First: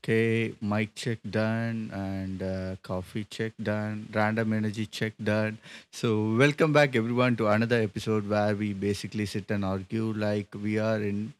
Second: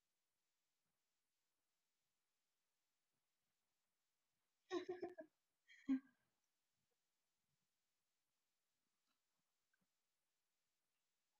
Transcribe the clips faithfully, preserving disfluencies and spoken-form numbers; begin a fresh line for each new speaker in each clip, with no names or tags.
okay. Mic check done and uh, coffee check done, random energy check done. So, welcome back everyone to another episode where we basically sit and argue like we are in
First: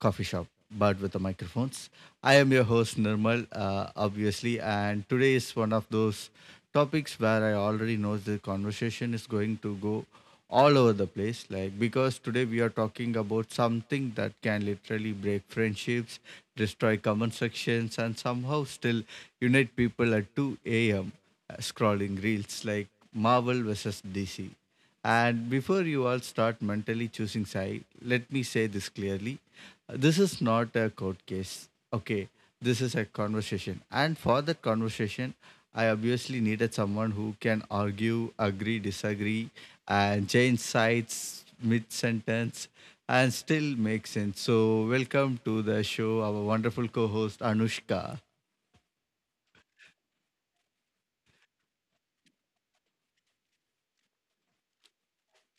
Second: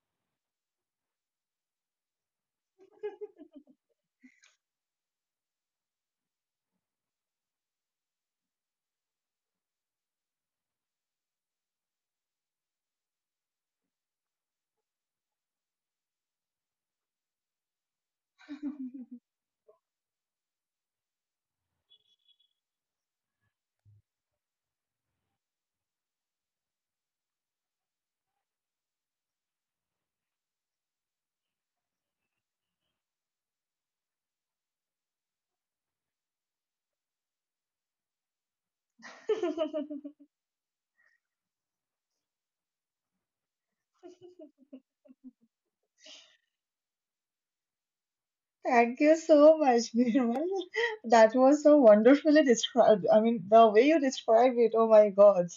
coffee shop but with the microphones. I am your host Nirmal, uh, obviously, and today is one of those topics where I already know the conversation is going to go all over the place, like because today we are talking about something that can literally break friendships, destroy common sections, and somehow still unite people at two a.m. uh, scrolling reels like Marvel versus DC. And before you all start mentally choosing side, let me say this clearly. Uh, this is not a court case, okay, this is a conversation. And for that conversation, I obviously needed someone who can argue, agree, disagree, and change sides mid sentence and still make sense. So, welcome to the show, our wonderful co host, Anushka.
Thank you so much, Nirmal. That was so wonderfully described. I mean, the way you described it, oh my God.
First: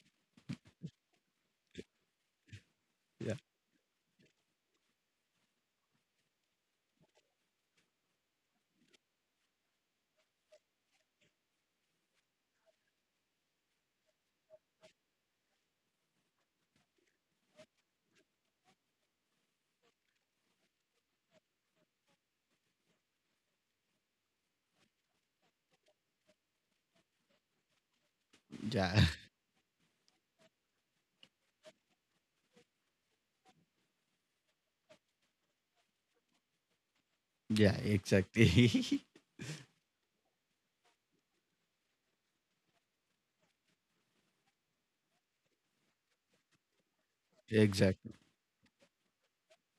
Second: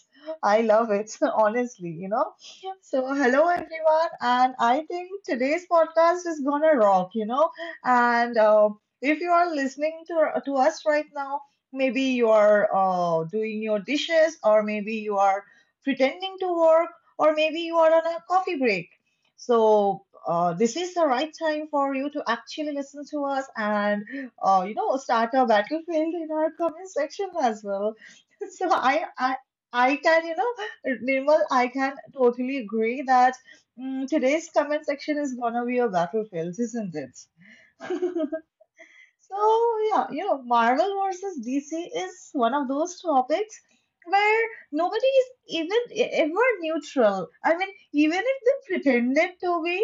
I love it, honestly, you know. So,
Yeah.
hello everyone, and I think today's podcast is gonna rock, you know. And uh, if you are listening to, to us right now, maybe you are uh, doing your dishes, or maybe you are pretending to work, or maybe you are on a coffee break. So, uh, this is the right time for you to actually listen to us and uh, you know start a battlefield in our comment section as well. So
Yeah,
I I I can you know Nirmal, I can totally agree that mm, today's comment section is gonna be a battlefield, isn't it?
yeah, exactly.
So, yeah, you know, Marvel versus D C is one of those topics where nobody is even e- ever neutral. I mean,
Exactly.
even if they pretended to be,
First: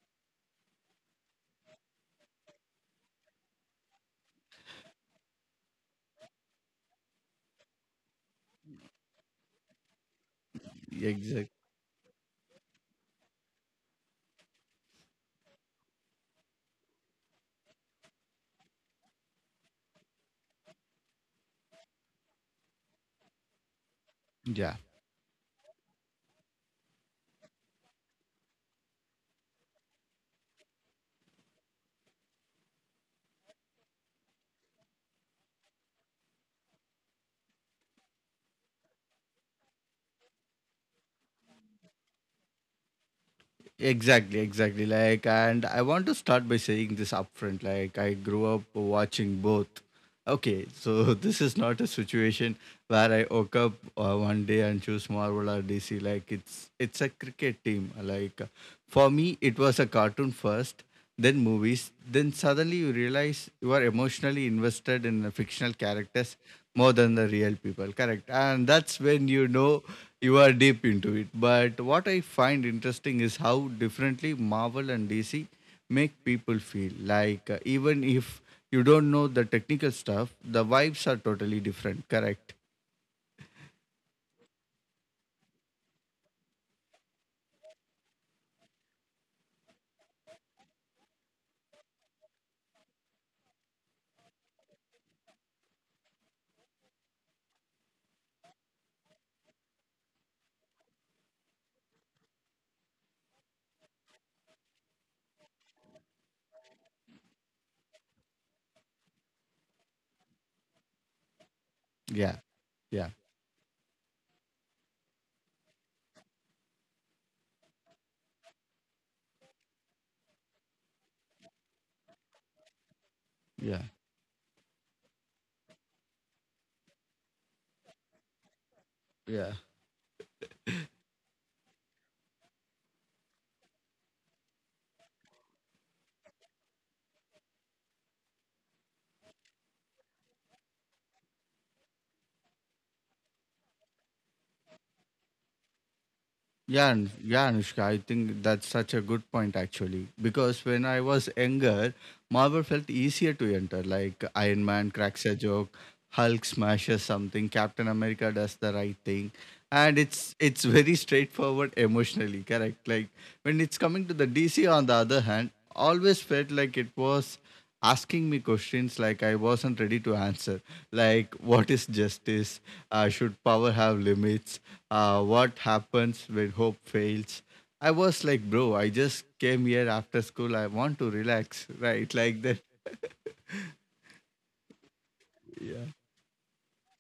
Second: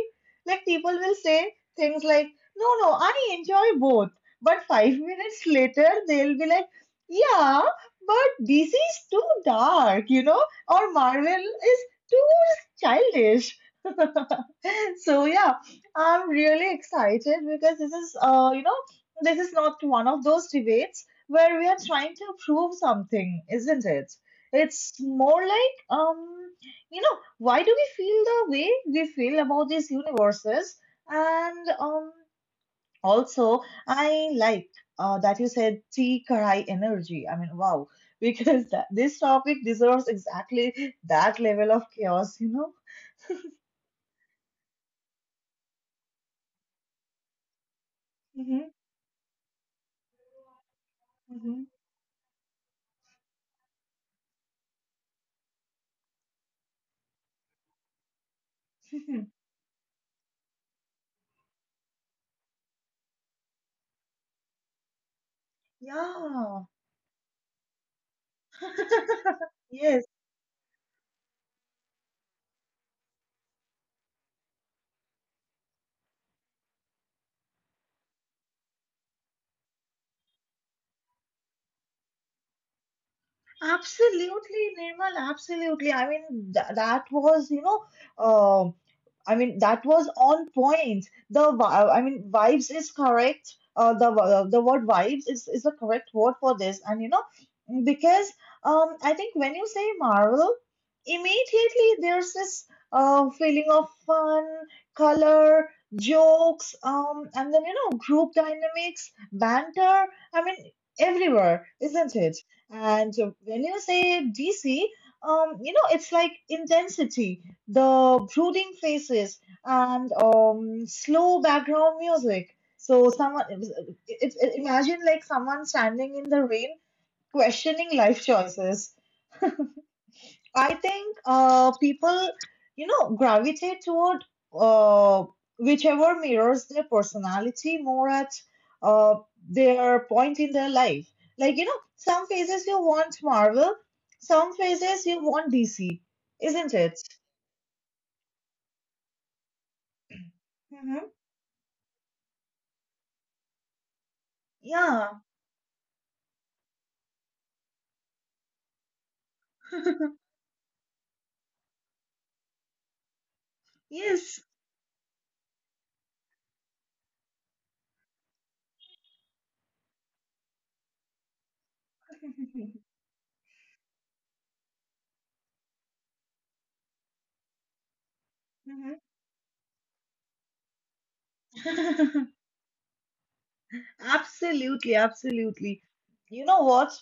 like, people will say things like, no, no, I enjoy both. But five minutes later, they'll be like, yeah, but D C is too dark, you know, or Marvel
Exactly.
is too childish. So yeah, I'm really excited because this is uh you know this is not one of those debates where we are trying to prove something, isn't it?
Yeah.
It's more like um you know why do we feel the way we feel about these universes and um also I like uh that you said tea karai energy. I mean, wow. Because that, this topic deserves exactly that level of chaos, you know.
Exactly, exactly. Like, and I want to start by saying this upfront. Like, I grew up
Hmm.
watching both. Okay, so this is not a situation where I woke up uh, one day and choose Marvel or D C. Like, it's it's a cricket team. Like, for
Hmm.
me, it was a cartoon first, then movies, then suddenly you realize you are emotionally invested in the fictional characters
Yeah.
more than the real people. Correct. And that's when you know
Yes,
you are deep into it. But what I find interesting is how differently Marvel and D C make people feel. Like, uh, even if you don't know the technical stuff, the vibes are totally different. Correct.
absolutely, Nirmal, absolutely. I mean, th that was, you know, uh, I mean, that was on point. The vi- I mean, vibes is correct. Uh, the uh, the word vibes is is the correct word for this, and you know, because um, I think when you say Marvel, immediately there's this uh feeling of fun, color, jokes, um, and then you know, group dynamics, banter. I mean, everywhere, isn't it?
Yeah. Yeah.
And when you say D C, um, you know, it's like intensity, the brooding faces and um, slow background music. So someone,
Yeah.
it's it, imagine like someone standing in the rain, questioning life choices.
Yeah.
I think uh, people, you know, gravitate toward uh, whichever mirrors their personality more at uh, their point in their life. Like you know, some phases you want Marvel, some phases you want D C, isn't
Yeah,
it?
An- yeah, Anushka, I think that's such a good point actually. Because when I
Hmm.
was younger, Marvel felt easier to enter. Like Iron Man
Yeah.
cracks a joke, Hulk smashes something, Captain America does the right thing, and it's it's very straightforward emotionally. Correct. Like when it's coming to the
Yes.
D C, on the other hand, always felt like it was asking me questions like I wasn't ready to answer, like what is justice? Uh, should power have limits? Uh, what happens when hope fails? I was like, bro, I
Mhm.
just came here after school. I want to relax, right? Like that.
Absolutely, absolutely.
Yeah.
You know what?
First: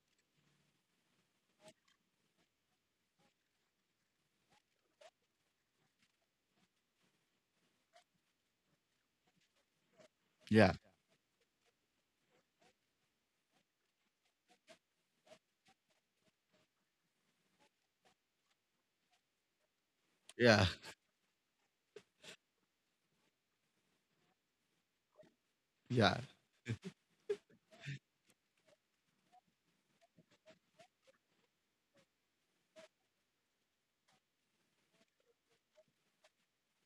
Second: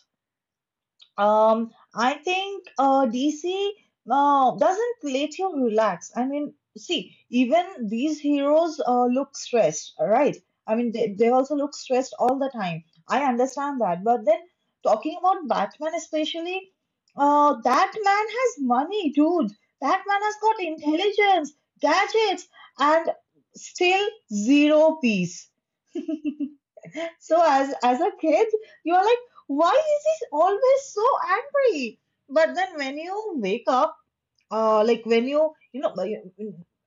Um, I think uh, D C uh, doesn't let you relax. I mean, see, even these heroes uh, look stressed, right?
Yeah.
I mean, they, they also look stressed all the time. I understand that. But then, talking about Batman especially, uh, that man has money, dude. That man has
Yeah.
got intelligence, gadgets, and still zero peace.
Yeah.
So as as a kid, you are like, why is he always so angry? But then when you wake up, uh, like when you you know, like,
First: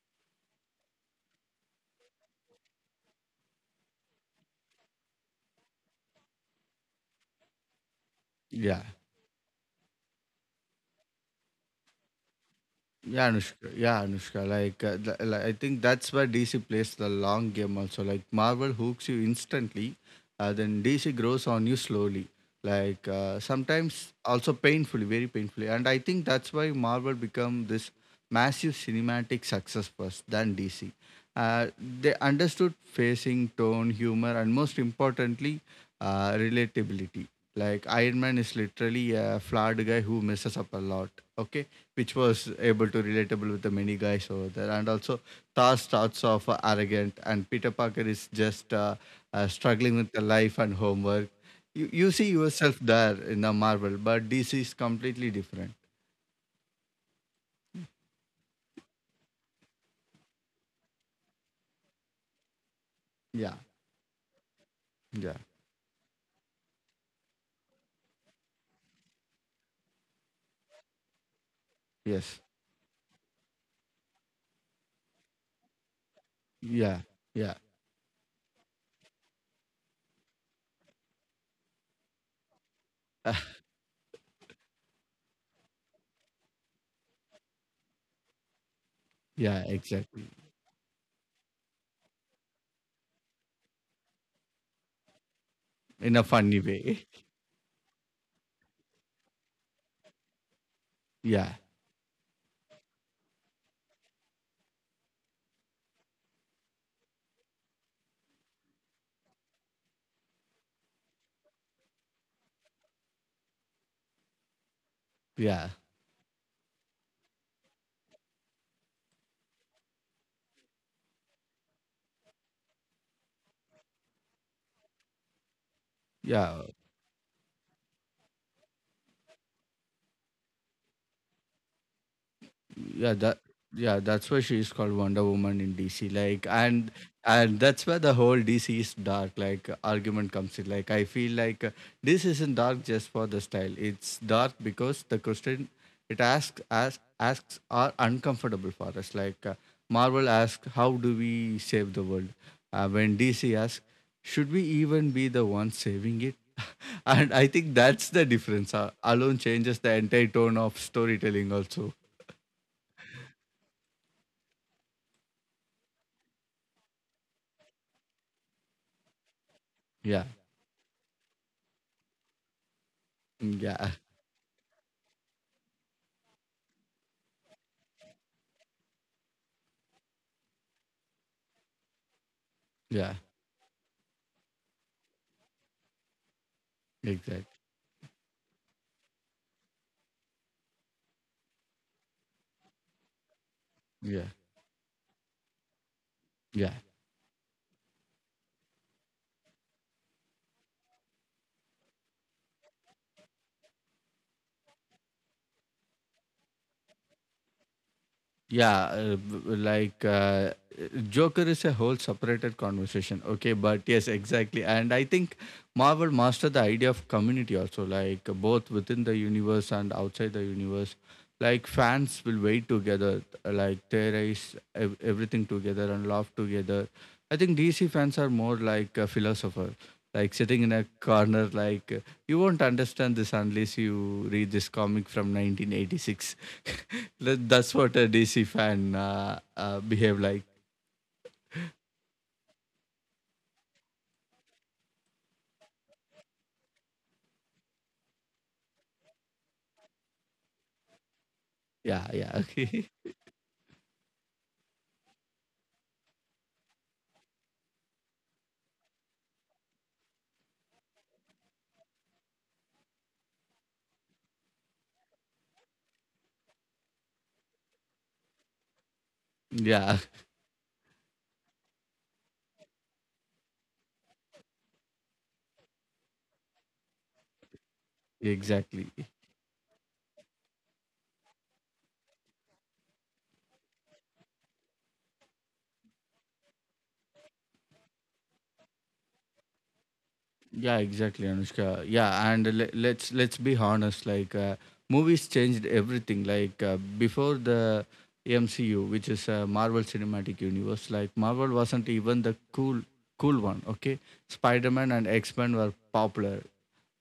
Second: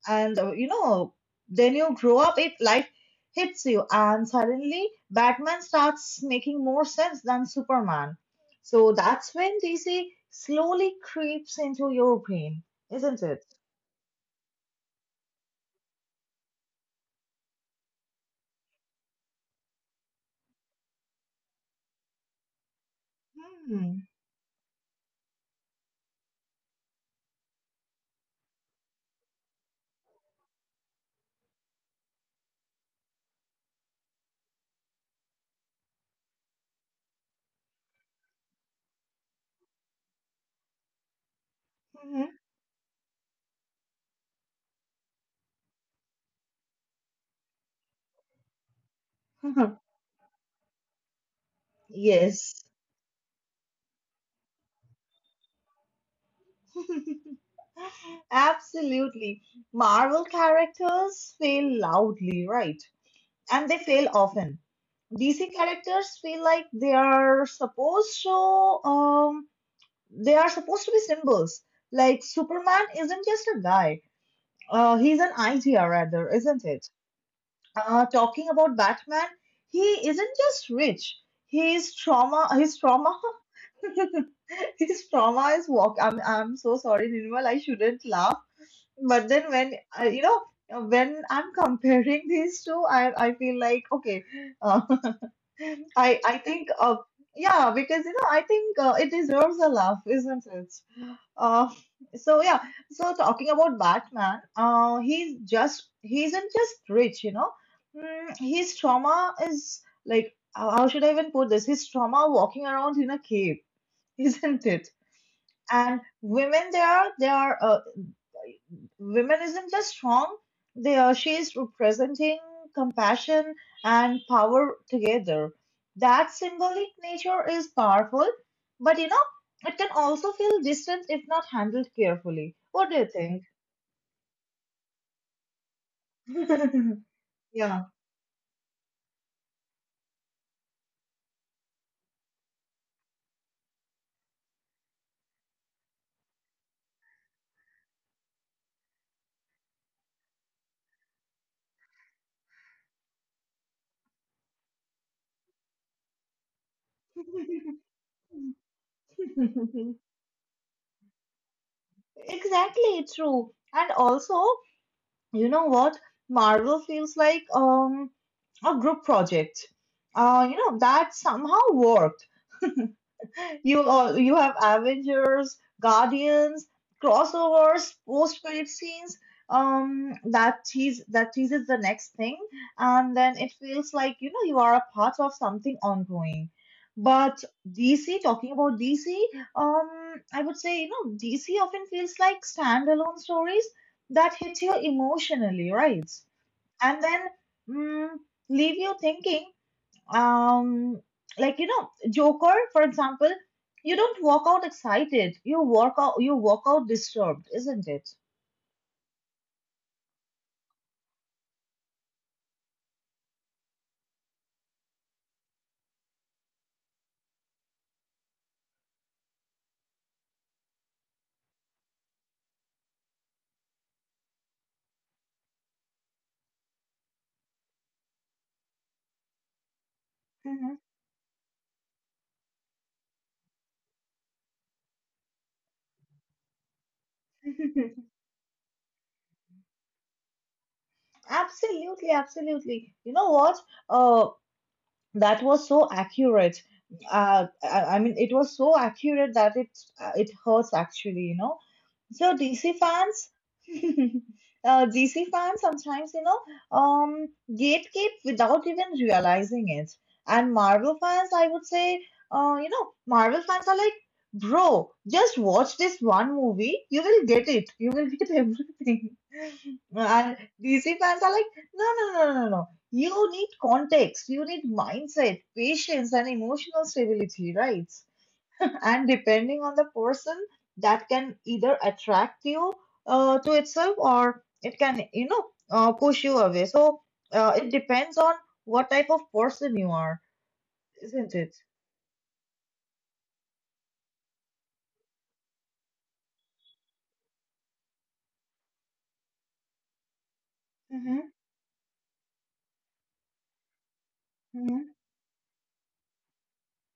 and uh, you know, then you grow up, it life hits you, and suddenly Batman starts making more sense than Superman.
Yeah.
So that's when D C slowly creeps into your brain, isn't
Yeah,
it?
Anushka. Yeah, Anushka. Like, uh, th- like, I think that's where D C plays the long game also. Like, Marvel hooks you instantly, uh, then D C grows on you slowly. Like, uh,
Hmm.
sometimes also painfully, very painfully. And I think that's why Marvel become this massive cinematic success first than D C. Uh, they understood facing, tone, humor, and most importantly, uh, relatability. Like, Iron Man is literally a flawed guy who messes up a lot. Okay, which was able to relatable with the many guys over there, and also Thor starts off arrogant, and Peter Parker is just uh, uh,
Mhm.
struggling with the life and homework. You you see
Yes.
yourself there in the Marvel, but D C is completely different.
Absolutely. Marvel characters fail loudly, right?
Yeah,
And they fail often.
yeah,
D C characters feel like they are supposed to um they are supposed to be symbols. Like
yes,
Superman isn't just a guy. Uh, he's an idea rather, isn't it?
yeah, yeah,
Uh, talking about Batman, he isn't just rich. His trauma. His trauma. His trauma is walk. I'm I'm so sorry, Nirmal. I shouldn't laugh, but then
yeah,
when uh,
exactly.
you know uh, when I'm comparing these two, I I feel like okay, uh,
In a
I I
funny
think uh,
way.
yeah, because you know I think uh, it deserves a laugh, isn't it?
Yeah,
Uh, so yeah, so talking about Batman, uh, he's just he isn't just rich, you know. Mm, his trauma is like, how how should I even put this? His trauma walking around in a cave, isn't it?
yeah,
And women there, they are uh, women isn't just strong, they are she is representing compassion and power together. That
yeah.
symbolic nature is powerful, but you know, it can also feel distant if not handled carefully. What do
Yeah, that
you
yeah that's why she is called Wonder Woman in DC, like. and
think?
and that's
Yeah.
where the whole "DC is dark" like argument comes in. Like, I feel like uh, this isn't dark just for the style; it's dark because the question it asks asks asks are uncomfortable for us. Like, uh, Marvel asks how do we save the world, uh, when DC asks should we even be the ones saving it. And I think that's the difference, uh, alone changes the entire tone of storytelling also.
Exactly, true. And also, you know what, Marvel feels like um a group project
Yeah.
uh you know that somehow worked. You
Yeah,
all, you have Avengers, Guardians, crossovers, post credit scenes. Um, that tease that teases the next thing,
yeah,
and then it feels like you know you are a part of something ongoing. But
exactly.
D C, talking about D C, um, I would say you know D C often feels like standalone stories
Yeah,
that hit you emotionally, right?
yeah.
And then mm, leave you thinking um like you know, Joker for example, you don't walk out excited, you walk out you walk out disturbed, isn't it?
Yeah, uh, b- like uh, Joker is a whole separated conversation. Okay, but yes, exactly. And I think Marvel mastered the idea of community also, like both within the universe and outside the universe. Like fans will wait together, like theorize ev- everything together and laugh together. I think D C fans are more like a philosopher, like sitting in
Mhm.
a corner, like you won't understand this unless you read this comic from nineteen eighty-six. That- That's what a D C fan uh, uh, behave like.
Absolutely, absolutely. You know what? Uh, that was so accurate. Uh, I, I mean, it was so accurate that it uh, it hurts actually. You know,
Yeah, yeah,
so D C
okay.
fans, uh, D C fans sometimes, you know, um, gatekeep without even realizing it. And Marvel fans, I would say, uh, you know, Marvel fans are like, bro, just watch this one movie, you will get it, you will get everything.
Yeah,
And D C fans are like, no, no, no, no, no, no. You need context, you need mindset, patience, and emotional stability, right?
exactly.
And depending on the person, that can either attract you uh, to itself, or it can you know uh, push you away. So uh, it depends on what type of person you are,
Yeah, exactly,
isn't it?
Anushka. Yeah, and le- let's let's be honest. Like, uh, movies changed everything. Like uh, before the M C U, which is uh, Marvel Cinematic Universe. Like
Mm-hmm.
Marvel wasn't even the cool cool one. Okay, Spider Man
Mm-hmm.
and X Men were popular,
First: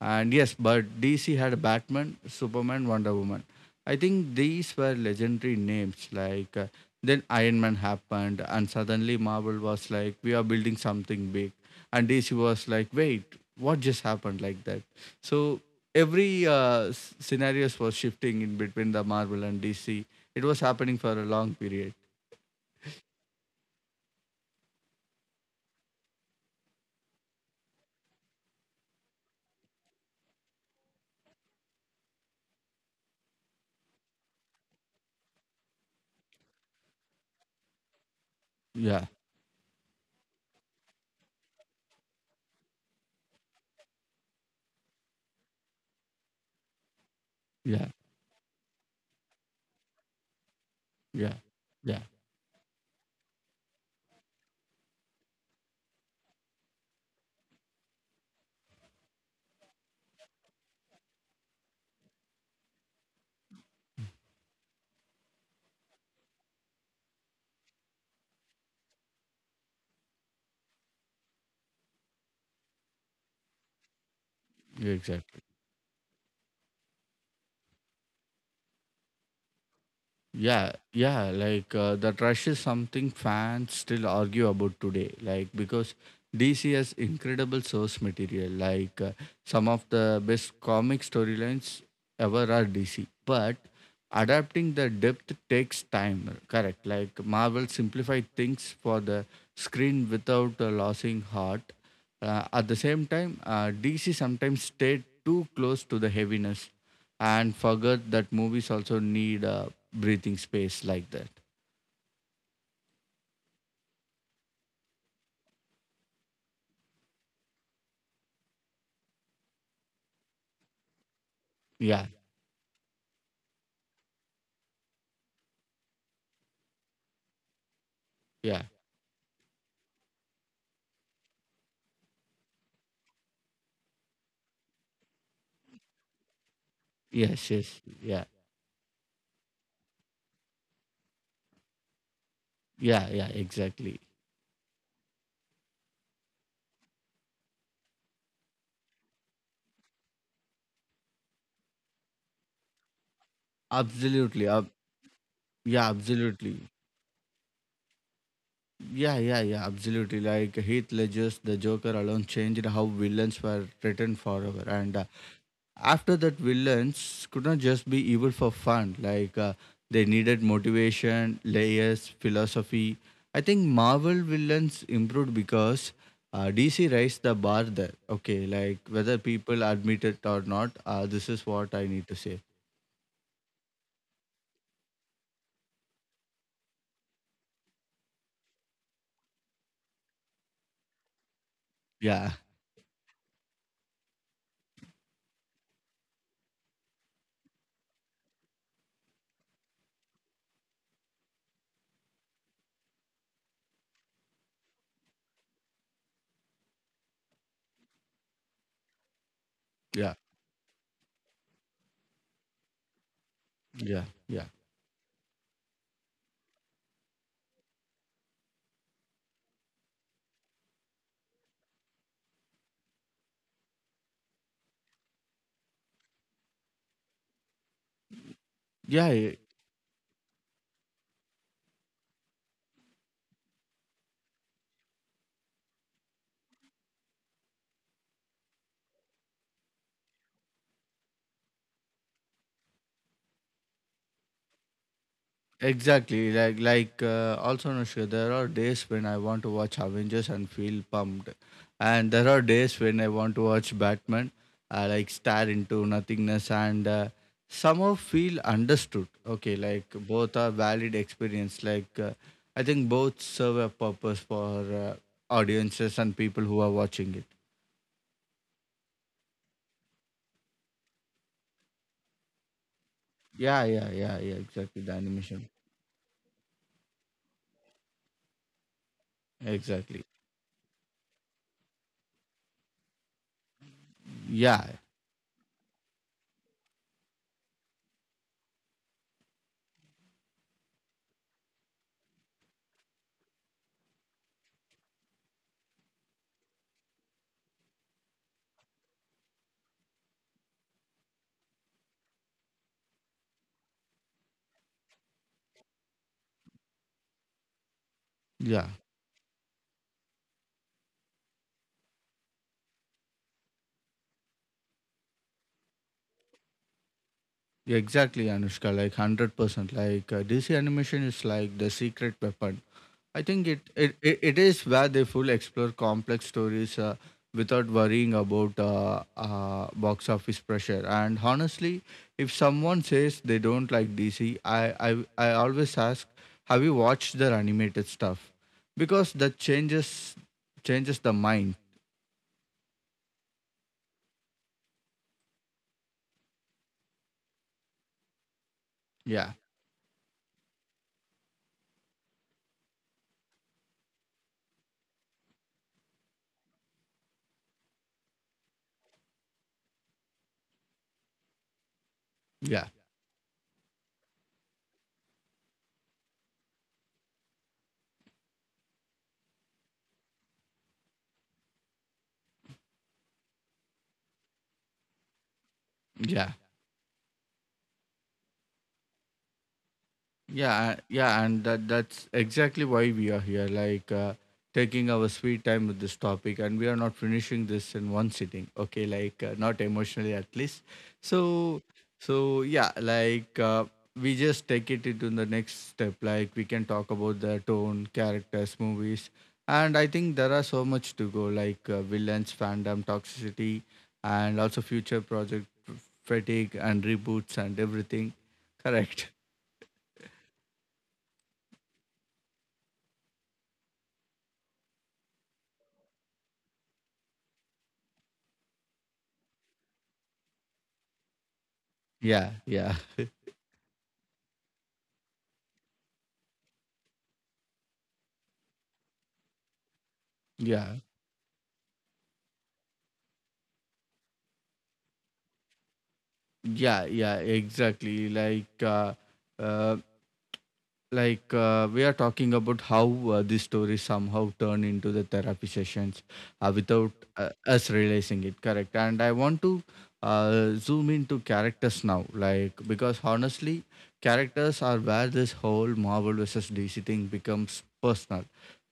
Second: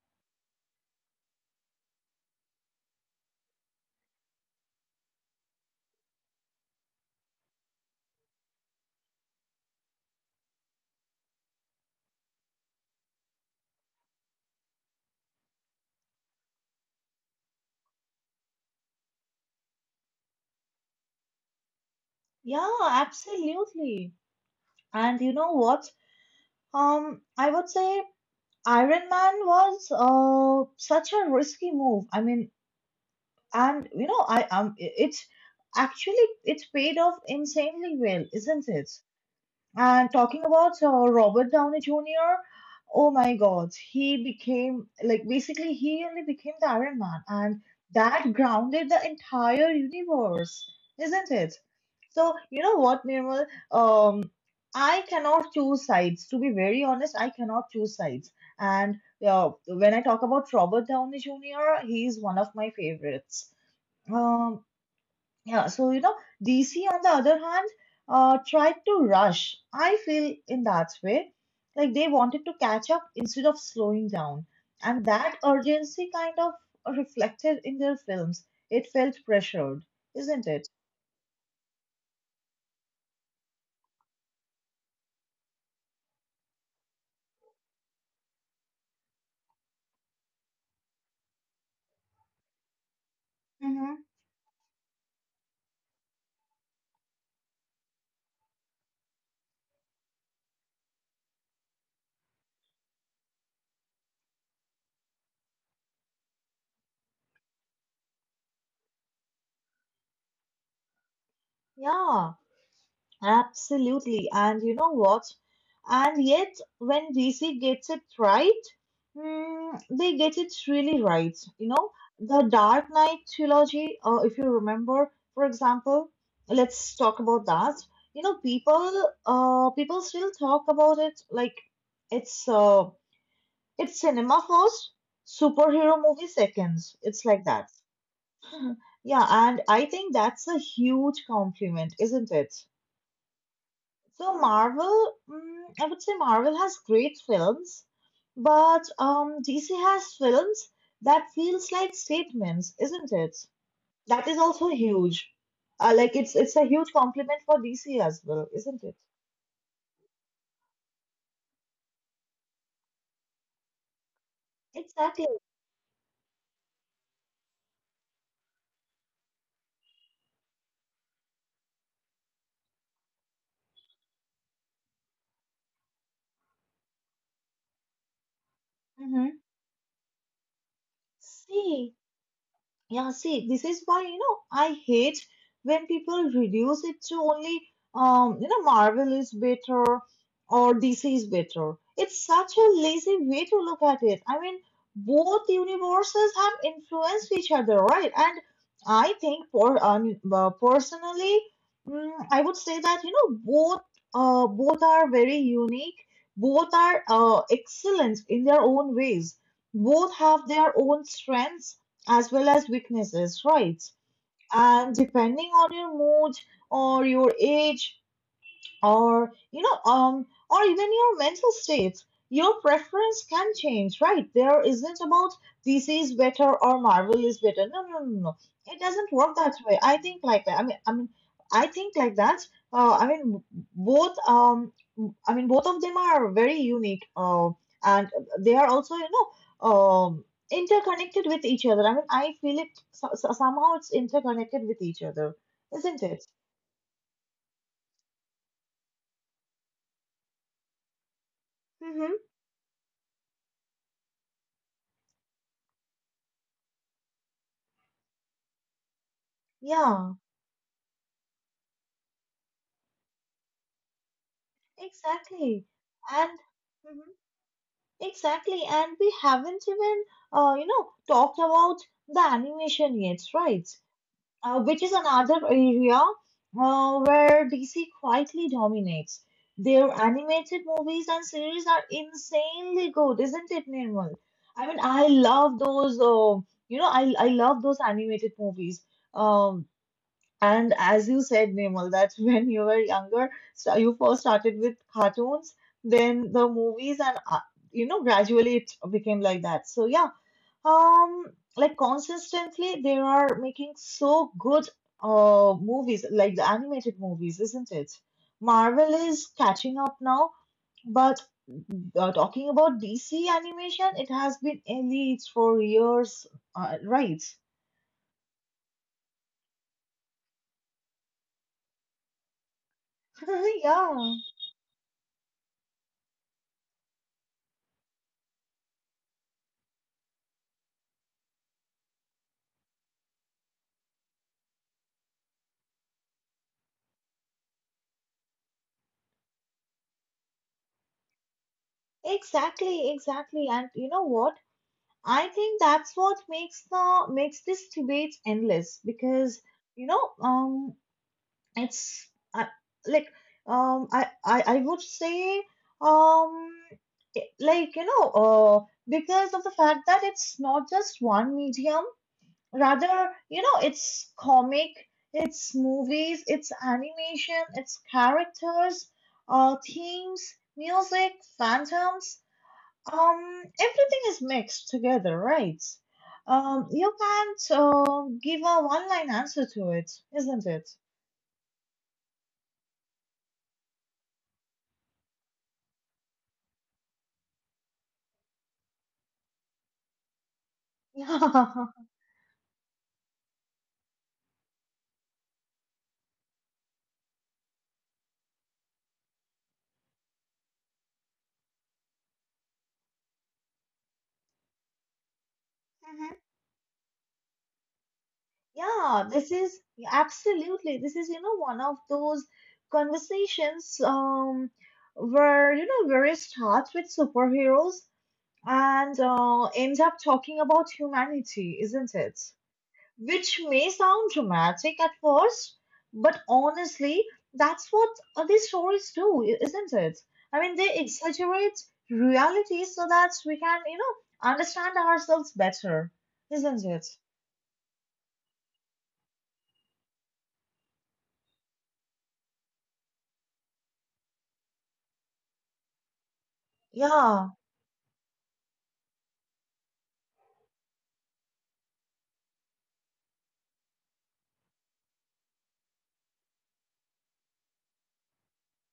and yes, but D C had Batman, Superman, Wonder Woman. I think these were legendary names. Like uh, then Iron Man happened, and suddenly Marvel was like, we are building something big, and D C was like, wait, what just happened, like that. So every uh, s- scenarios was shifting in between the Marvel and DC. It was happening for a long period.
Yeah, absolutely. And you know what, um I would say Iron Man was uh, such a risky move. I mean, and you know I um it's actually, it's paid off insanely well, isn't it?
Yeah,
And talking about uh, Robert Downey Junior, oh my God, he became like basically he only became the Iron Man, and
yeah,
that grounded the entire universe, isn't
yeah,
it?
yeah,
So you know what, Nirmal? Um, I cannot choose sides. To be very honest, I cannot choose sides. And uh, when I talk about Robert Downey Junior, he is one of my favorites. Um, yeah, so you know, D C on the other hand, uh, tried to rush. I feel in that way, like they wanted to catch up instead of slowing down,
yeah,
and that
exactly.
urgency kind of reflected in their films. It felt pressured, isn't it?
Yeah, yeah, like uh, that rush is something fans still argue about today. Like because D C has incredible source material. Like uh, some of the best comic storylines ever are D C, but
Mm-hmm.
adapting the depth takes time. Correct. Like Marvel simplified things for the screen without uh, losing heart. Uh, at the same time, uh, D C sometimes stayed too close to the heaviness and forgot that movies also need uh, breathing space like that.
Yeah. Absolutely. And you know what? And yet, when D C gets it right, mm, they get it really right. You know,
Yeah,
the Dark Knight trilogy, uh, if you remember, for example, let's talk about that. You know,
yeah,
people, uh, people still talk about it like it's, uh, it's cinema first, superhero movie second. It's like
yes,
that.
yes, yeah,
Yeah, and I think that's a huge compliment, isn't it?
yeah, yeah, exactly.
So Marvel, mm, I would say Marvel has great films, but um, D C has films that feels like statements, isn't it? That is
Absolutely.
also
Ab-
huge.
yeah,
Uh, like it's it's a
absolutely.
huge compliment for D C as well, isn't it?
Yeah, yeah, yeah, absolutely. Like Heath Ledger's The Joker alone changed how villains were written forever. And uh,
Exactly.
after that villains could not just be evil for fun. Like uh, they needed motivation, layers, philosophy. I think Marvel villains improved because uh, DC raised the bar there. Okay, like whether
Mm-hmm.
people admit it or not, uh, this is what I
See,
need to say.
yeah, see, this is why, you know, I hate when people reduce it to only, um, you know, Marvel is better or D C is better. It's
Yeah,
such a lazy way to look at it. I mean, both universes have influenced each other, right? And I think, for um, uh, personally, mm, I would say that, you know, both uh, both are very unique. Both are uh, excellent in their own ways. Both
yeah,
have their own strengths as well as weaknesses, right?
yeah, yeah,
And depending on your mood or your age, or you know um or even your mental states, your preference can change, right? there isn't about, this is better or Marvel is better. No, no, no, no, it doesn't work
yeah.
that way. I think like that. i mean i mean I think like that. uh, i mean both, um i mean both of them are very unique, uh, and they are also, you know, um interconnected with each other. I mean, I feel it, so, so somehow it's interconnected with each other, isn't it?
Exactly. Like, like uh, also Anushka, there are days when I want to watch Avengers and feel pumped. And
Mm-hmm.
there are days when I want to watch Batman. I like stare into nothingness and uh, somehow feel understood. Okay, like
Yeah.
both are valid experience. Like uh, I think both serve a purpose for uh,
Exactly.
audiences and
And
people who are
mhm,
watching it.
exactly, and we haven't even uh, you know talked about the animation yet, right?
Yeah, yeah, yeah, yeah.
Uh, which
Exactly.
is
The
another
animation.
area uh, where D C quietly dominates. Their
Exactly.
animated movies and series are insanely good, isn't it, Nirmal? I
Yeah,
mean, I love those. Uh, you know, I I love those animated movies. Um, and as you said, Nirmal, that when you were younger, so you first started with cartoons, then the movies, and uh, you know, gradually it became like that. So yeah, um, like consistently they are making so good uh movies, like the animated movies, isn't it?
yeah.
Marvel is catching up now, but uh, talking about D C animation, it has been elite for years, uh, right?
Yeah, exactly, Anushka, like one hundred percent. Like uh, D C animation is like the secret weapon. I think it, it,
Yeah.
it, it is where they full explore complex stories uh, without worrying about uh, uh, box office pressure. And honestly, if someone says they don't like D C, I, I, I always ask, have you watched their animated stuff? Because that changes changes the mind.
Exactly, exactly. And you know what? I think that's what makes the makes this debate endless
Yeah,
because you know, um, it's I, like um, I, I I would say um, it- like you know, uh, because of the fact that it's not just one medium.
yeah,
Rather, you know, it's comic, it's movies, it's animation, it's characters, uh, themes, music, phantoms um, everything is mixed together, right?
yeah.
Um, you can't uh, give a one-line answer to it, isn't it?
Yeah, yeah, and that that's exactly why we are here, like uh, taking our sweet time with this topic, and we are not finishing this in one sitting. Okay, like uh, not emotionally at least.
Yeah.
So,
Mhm.
so yeah, like uh, we just take it into the next step. Like we can talk about the tone, characters, movies, and I think there are so much to go, like uh, villains, fandom, toxicity, and also future project fatigue and reboots and everything.
Yeah,
Correct.
this is absolutely, this is, you know, one of those conversations um where, you know, where it starts with superheroes and uh, ends up talking about humanity, isn't it?
Yeah, yeah.
Which may sound dramatic at first, but honestly, that's what uh, these stories do, i- isn't it? I mean, they
Yeah,
exaggerate reality so that we can, you know, understand ourselves better, isn't
yeah,
it?
yeah, exactly. Like, uh, uh, like uh, we are talking about how uh, these stories somehow turn into the therapy sessions uh, without
Yeah.
uh, us realizing it. Correct. And I want to uh, zoom into characters now, like because honestly characters are where this whole Marvel versus DC thing becomes personal.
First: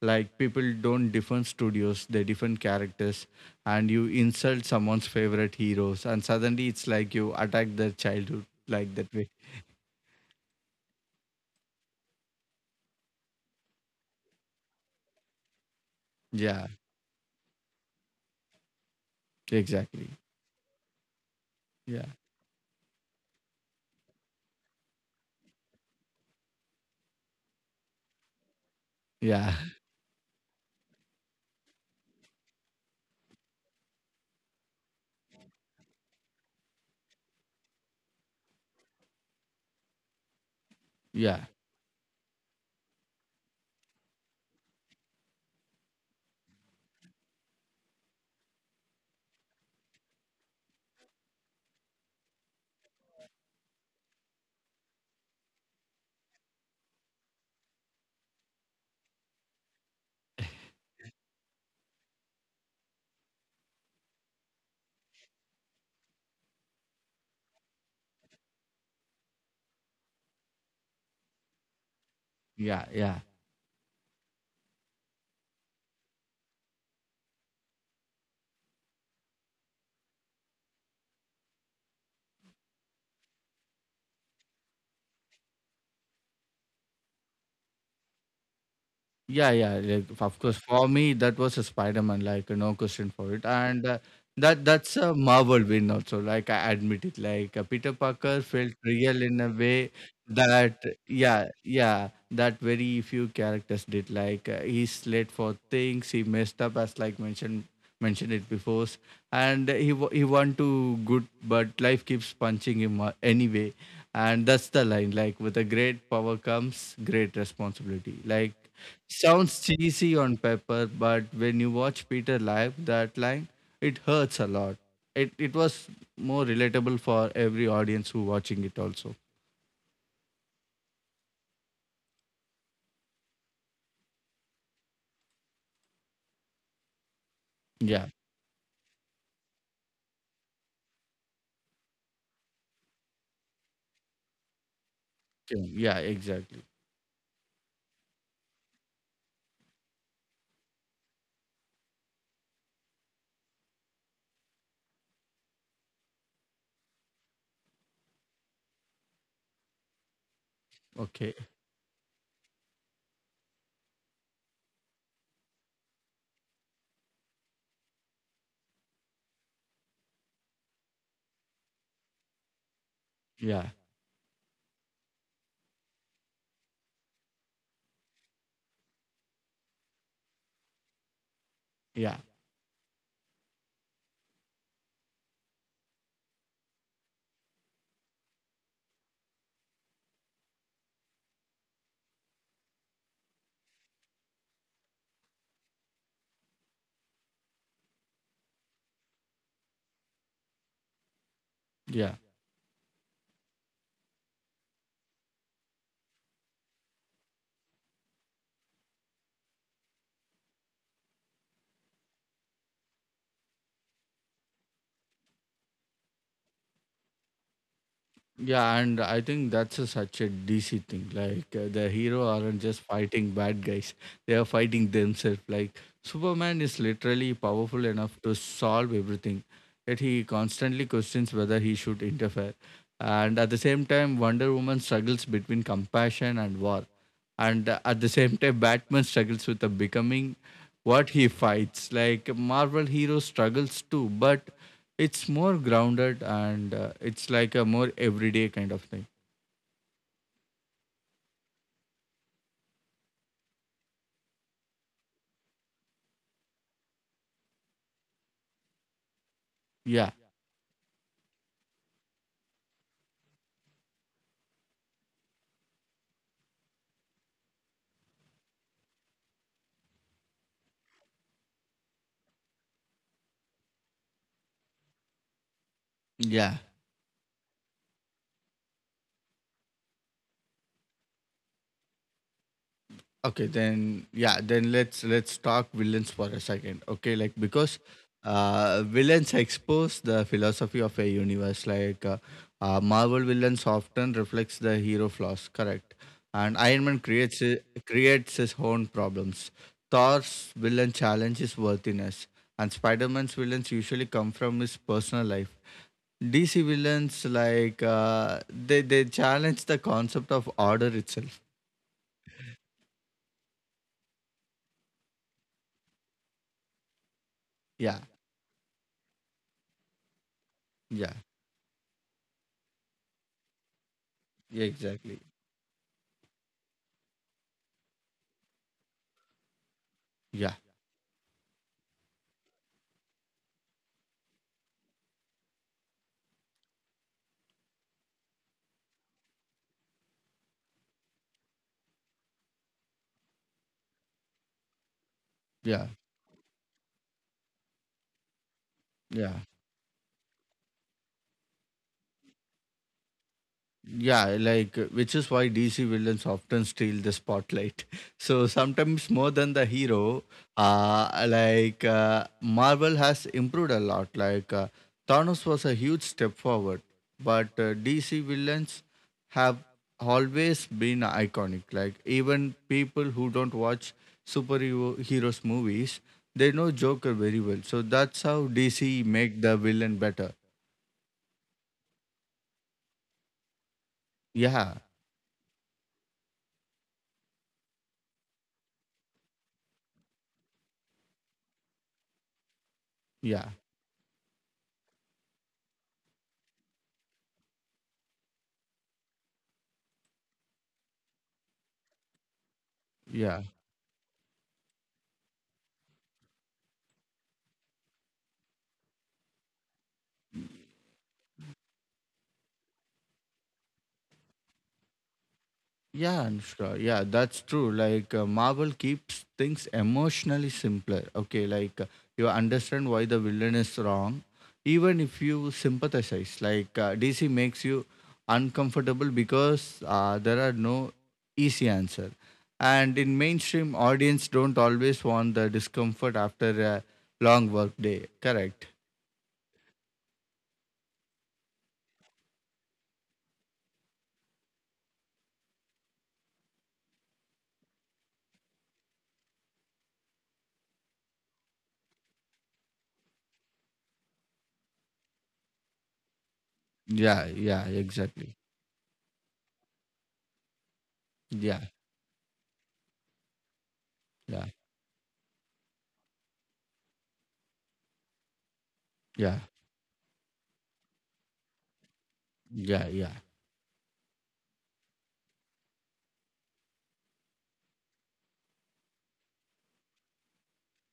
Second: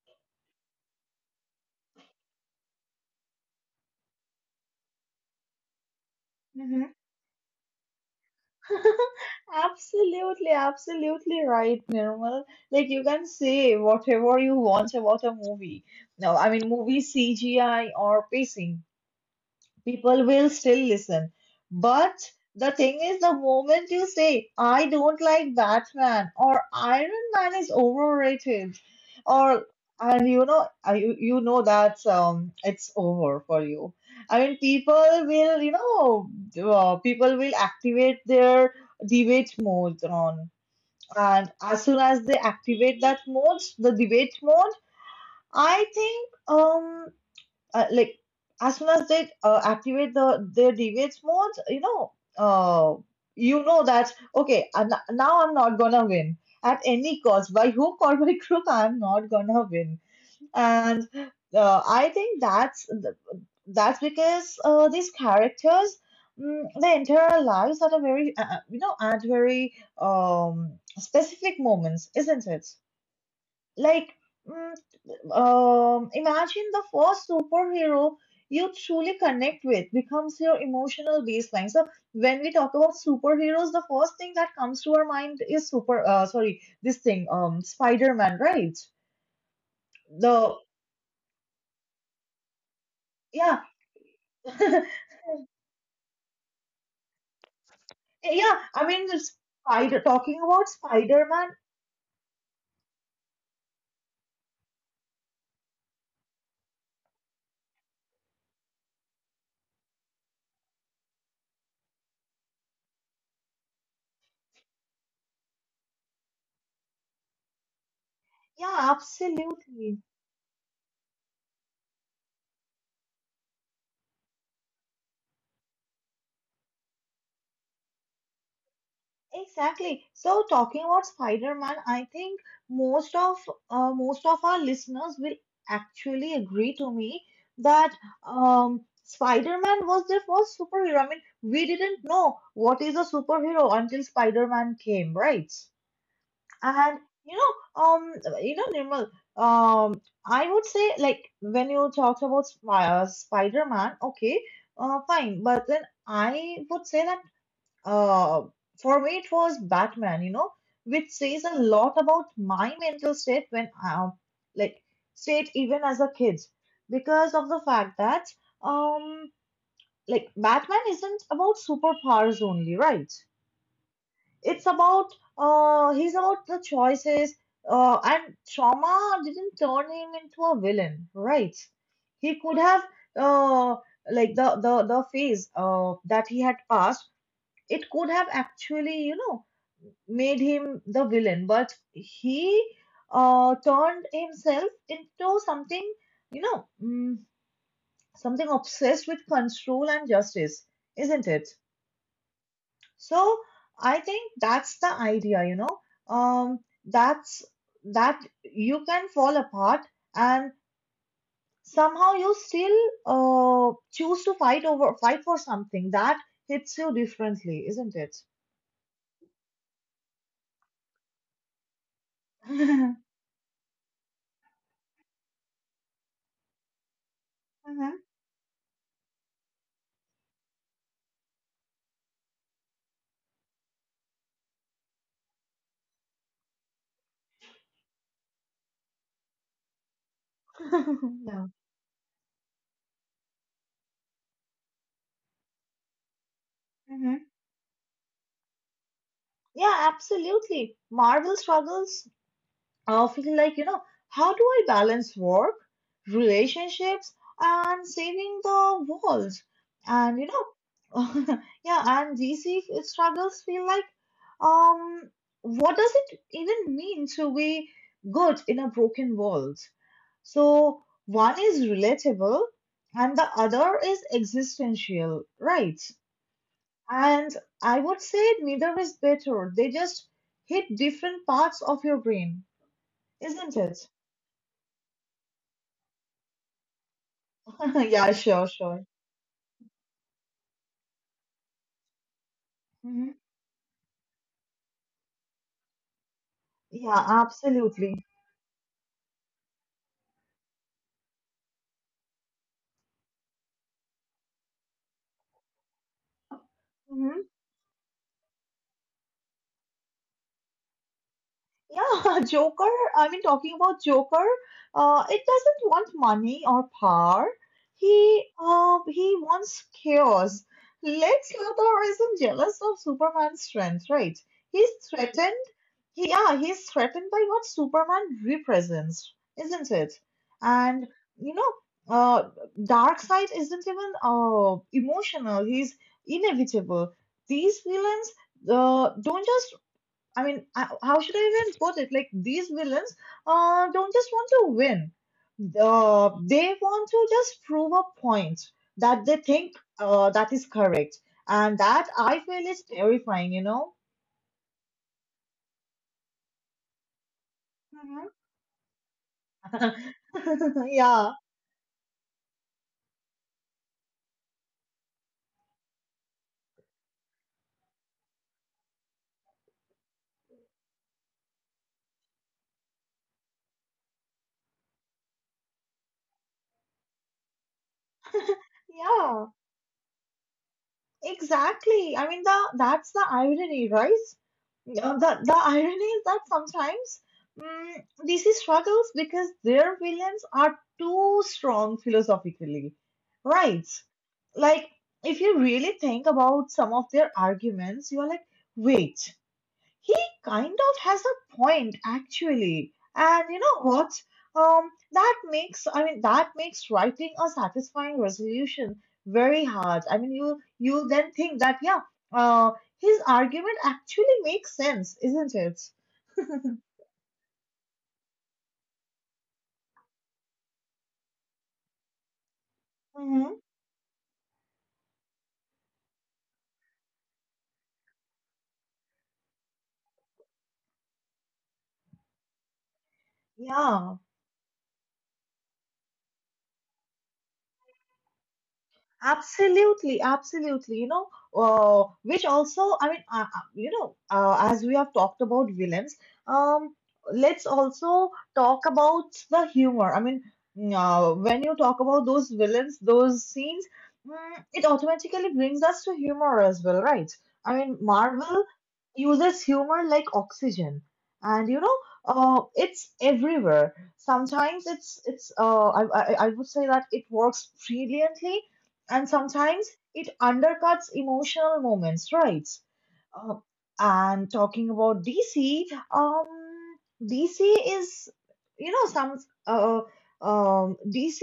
Like, people don't defend studios, they defend characters. And you insult someone's favorite heroes and suddenly it's
Hmm.
like you attack their childhood, like that way.
Absolutely, absolutely right, Nirmal. Like you can say whatever you want about a movie. No, I
Yeah,
mean movie C G I or pacing.
exactly.
People will still listen.
Yeah,
But the thing is, the moment you say, I don't like Batman or Iron Man is overrated,
yeah.
or and you know, I- you, you know that um, it's over for you. I mean, people will, you know, uh, people will activate their debate mode on.
Yeah,
And as soon as they activate that mode, the debate mode, I think um uh, like as soon as they uh, activate the their deviates modes, you know, uh, you know that okay, and now I'm not gonna win at any cost. By hook or by crook, I'm not gonna win. And uh, I think that's th- that's because uh, these characters. Mm, they enter our lives at a very, uh, uh, you know, at very um, specific moments, isn't it?
yeah, yeah,
Like, mm, um, imagine the first superhero you truly connect with becomes your emotional baseline. So when we talk about superheroes, the first thing that comes to our mind is super. Uh, sorry, this thing, um, Spider-Man, right?
yeah, yeah. Like f- of
The
course, for me that was a Spider-Man, like no question for it,
Yeah.
and uh, that
Yeah.
that's a Marvel win also. Like I admit it, like uh, Peter Parker felt
I mean, the
real in a way
spider. Talking about
that
Spider-Man,
yeah, yeah, that very few characters did. Like uh, he's late for things, he messed up, as like mentioned mentioned it before, and he wa- he want to good, but life keeps punching him uh, anyway. And that's the line, like with a great power comes great responsibility. Like
yeah,
sounds
absolutely.
cheesy on paper, but when you watch Peter live that line, it hurts a lot. it it was more relatable for every audience who watching it also.
Exactly. So talking about Spider-Man, I think most of uh, most of our listeners will actually agree to me that
Yeah,
um, Spider-Man was their first superhero. I mean, we didn't know what is a superhero until Spider-Man came, right?
yeah, exactly,
And you know, um, you know, Nirmal, um, I would say like when you talked about Sp- uh, Spider-Man, okay, uh, fine, but then I would say that uh, for me, it was Batman, you know, which
okay,
says a lot about my mental state when I, like, state even as a kid, because of the fact that, um, like, Batman isn't about superpowers only, right?
yeah,
It's about, uh, he's about the choices, uh, and trauma didn't turn him into a villain, right?
yeah,
He could have, uh, like, the, the, the phase, uh, that he had passed, it could have actually, you know, made him the villain, but he uh, turned himself into something, you know, mm, something obsessed with control and justice, isn't it?
yeah.
So I think that's the idea, you know, um, that's that you can fall apart and somehow you still uh, choose to fight over fight for something that hits you differently, isn't it?
Yeah, and I think that's a, such a D C thing. Like uh, the hero aren't just fighting bad guys; they are fighting themselves. Like Superman is literally powerful
Mhm.
enough to solve everything, yet he constantly questions whether he should interfere. And at the same time, Wonder Woman struggles between compassion and war, and uh, at the same time, Batman struggles with the becoming what he fights. Like Marvel hero struggles too, but it's more grounded and uh,
Yeah.
it's like a more everyday kind of thing.
Yeah, absolutely. Marvel struggles uh, feel like, you know, how do I balance work, relationships, and saving the world?
Yeah,
And, you know, yeah, and D C struggles feel like, um, what does it even mean to be good in a broken world? So one is relatable and the other is existential, right?
yeah.
And I would say neither is better. They just hit different parts of your brain,
Okay,
isn't it?
then yeah, then let's let's talk villains for a second. Okay, like because
Yeah, sure, sure.
uh, villains expose the philosophy of a universe. Like uh, uh,
Mhm.
Marvel villains often reflects the hero flaws, correct? And Iron Man
Yeah,
creates i-
absolutely.
creates his own problems. Thor's villain challenges worthiness, and Spider Man's villains usually come from his personal life. D C villains
Mhm.
like uh, they they challenge the concept of order itself.
Yeah, Joker. I mean, talking about Joker, uh, it doesn't want money or power.
Yeah,
He, uh, he wants chaos.
yeah,
Lex Luthor isn't jealous of Superman's strength, right?
yeah,
He's
exactly.
threatened. He, yeah, he's threatened by what Superman represents, isn't it?
Yeah,
And you know, uh, Darkseid isn't even uh emotional. He's inevitable. These villains uh, don't just I mean, I- how should I even put it? Like these villains uh, don't just want to win.
yeah,
Uh, they want to just prove a point that they
yeah,
think uh, that is correct, and that I feel is terrifying. You know?
yeah. Like, uh, which is why D C villains often steal the spotlight. So sometimes more than the hero.
Yeah.
Uh, like uh, Marvel has improved a lot. Like uh, Thanos was a huge step forward, but uh, D C villains have always been iconic. Like even people who don't watch superhero heroes movies, they know Joker very well. So that's how D C
Yeah.
make the villain better.
Exactly. I mean, the that's the irony, right?
Yeah,
Uh, The the irony is that sometimes mm D C struggles because their villains are too strong philosophically,
yeah.
right? Like, if you really think about some of their arguments, you're like, wait, he kind of has a point actually. And you
Yeah,
know what? Um, that makes I mean that makes writing a satisfying resolution very hard. I mean you you then think that yeah, uh, his argument actually makes sense, isn't it?
Yeah, Anushka. Yeah, that's true. Like uh, Marvel keeps things emotionally simpler. Okay, like uh, you understand why the
Hmm.
villain is wrong, even if you sympathize. Like uh, D C makes you uncomfortable because uh, there are no easy answer, and
Yeah.
in mainstream audience don't always want the discomfort after a long work day. Correct.
Absolutely, absolutely. You know, uh, which also, I mean, uh, uh, you know, uh, as we have talked about villains, um, let's also talk about the humor. I mean, mm, uh, when you talk about those villains, those scenes, mm, it automatically brings us to humor as well, right? I mean,
Yeah. Yeah.
Marvel
Exactly.
uses humor like oxygen and you know
Yeah.
uh, it's everywhere, sometimes it's
Yeah.
it's uh, I, I I would say that it works brilliantly and sometimes
Yeah.
it undercuts emotional moments, right?
Yeah.
uh,
Yeah.
and talking about DC, um dc is you know some uh, um DC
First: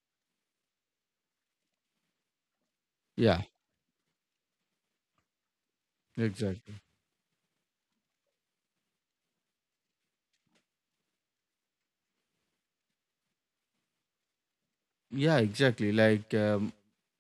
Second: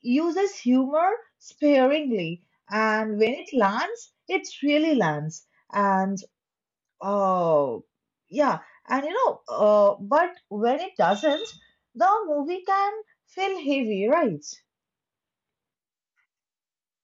uses humor sparingly, and when
Yeah.
it lands it really lands. And
Exactly.
oh, yeah. And you know, uh, but when it doesn't, the movie can feel heavy, right?
Yeah, exactly. Like um,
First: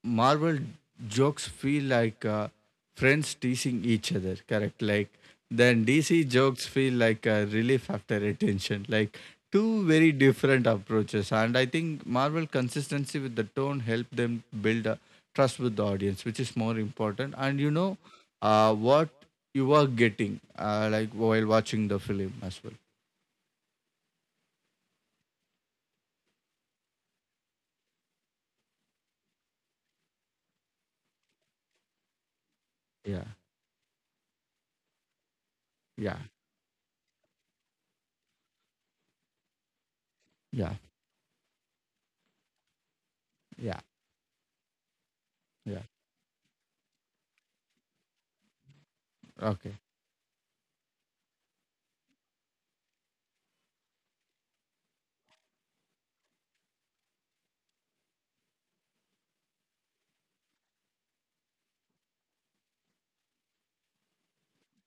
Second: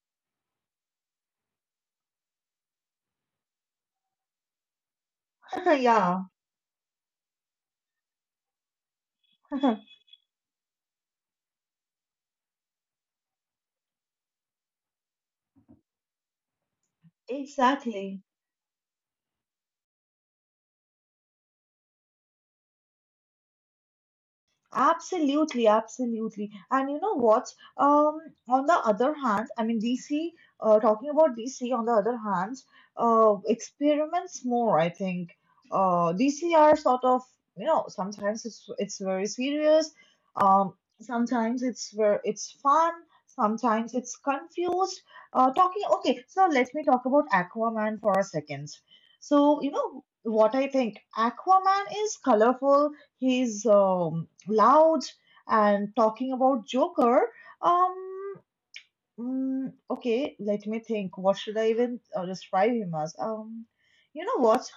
Marvel jokes feel like uh, friends teasing each other, correct? Like then D C
Yeah.
jokes feel like a relief after attention. Like two very different approaches, and I think Marvel consistency with the tone helped them build a trust with the audience, which is more important. And you know
Exactly.
uh, what you are getting, uh, like while watching the film as well.
Absolutely, absolutely. And you know what? Um, on the other hand, I mean, D C, uh, talking about D C, on the other hand,
Yeah,
uh, experiments more, I think.
yeah,
Uh, D C are sort of, you know, sometimes it's it's very serious,
yeah,
um, sometimes it's very it's fun,
yeah,
sometimes it's confused. Uh,
yeah.
talking, okay, so let me talk about Aquaman for a second. So,
Okay.
you know, what I think, Aquaman is colorful, he's um, loud, and talking about Joker. Um, mm, okay, let me think. What should I even uh, describe him as? Um, you know what?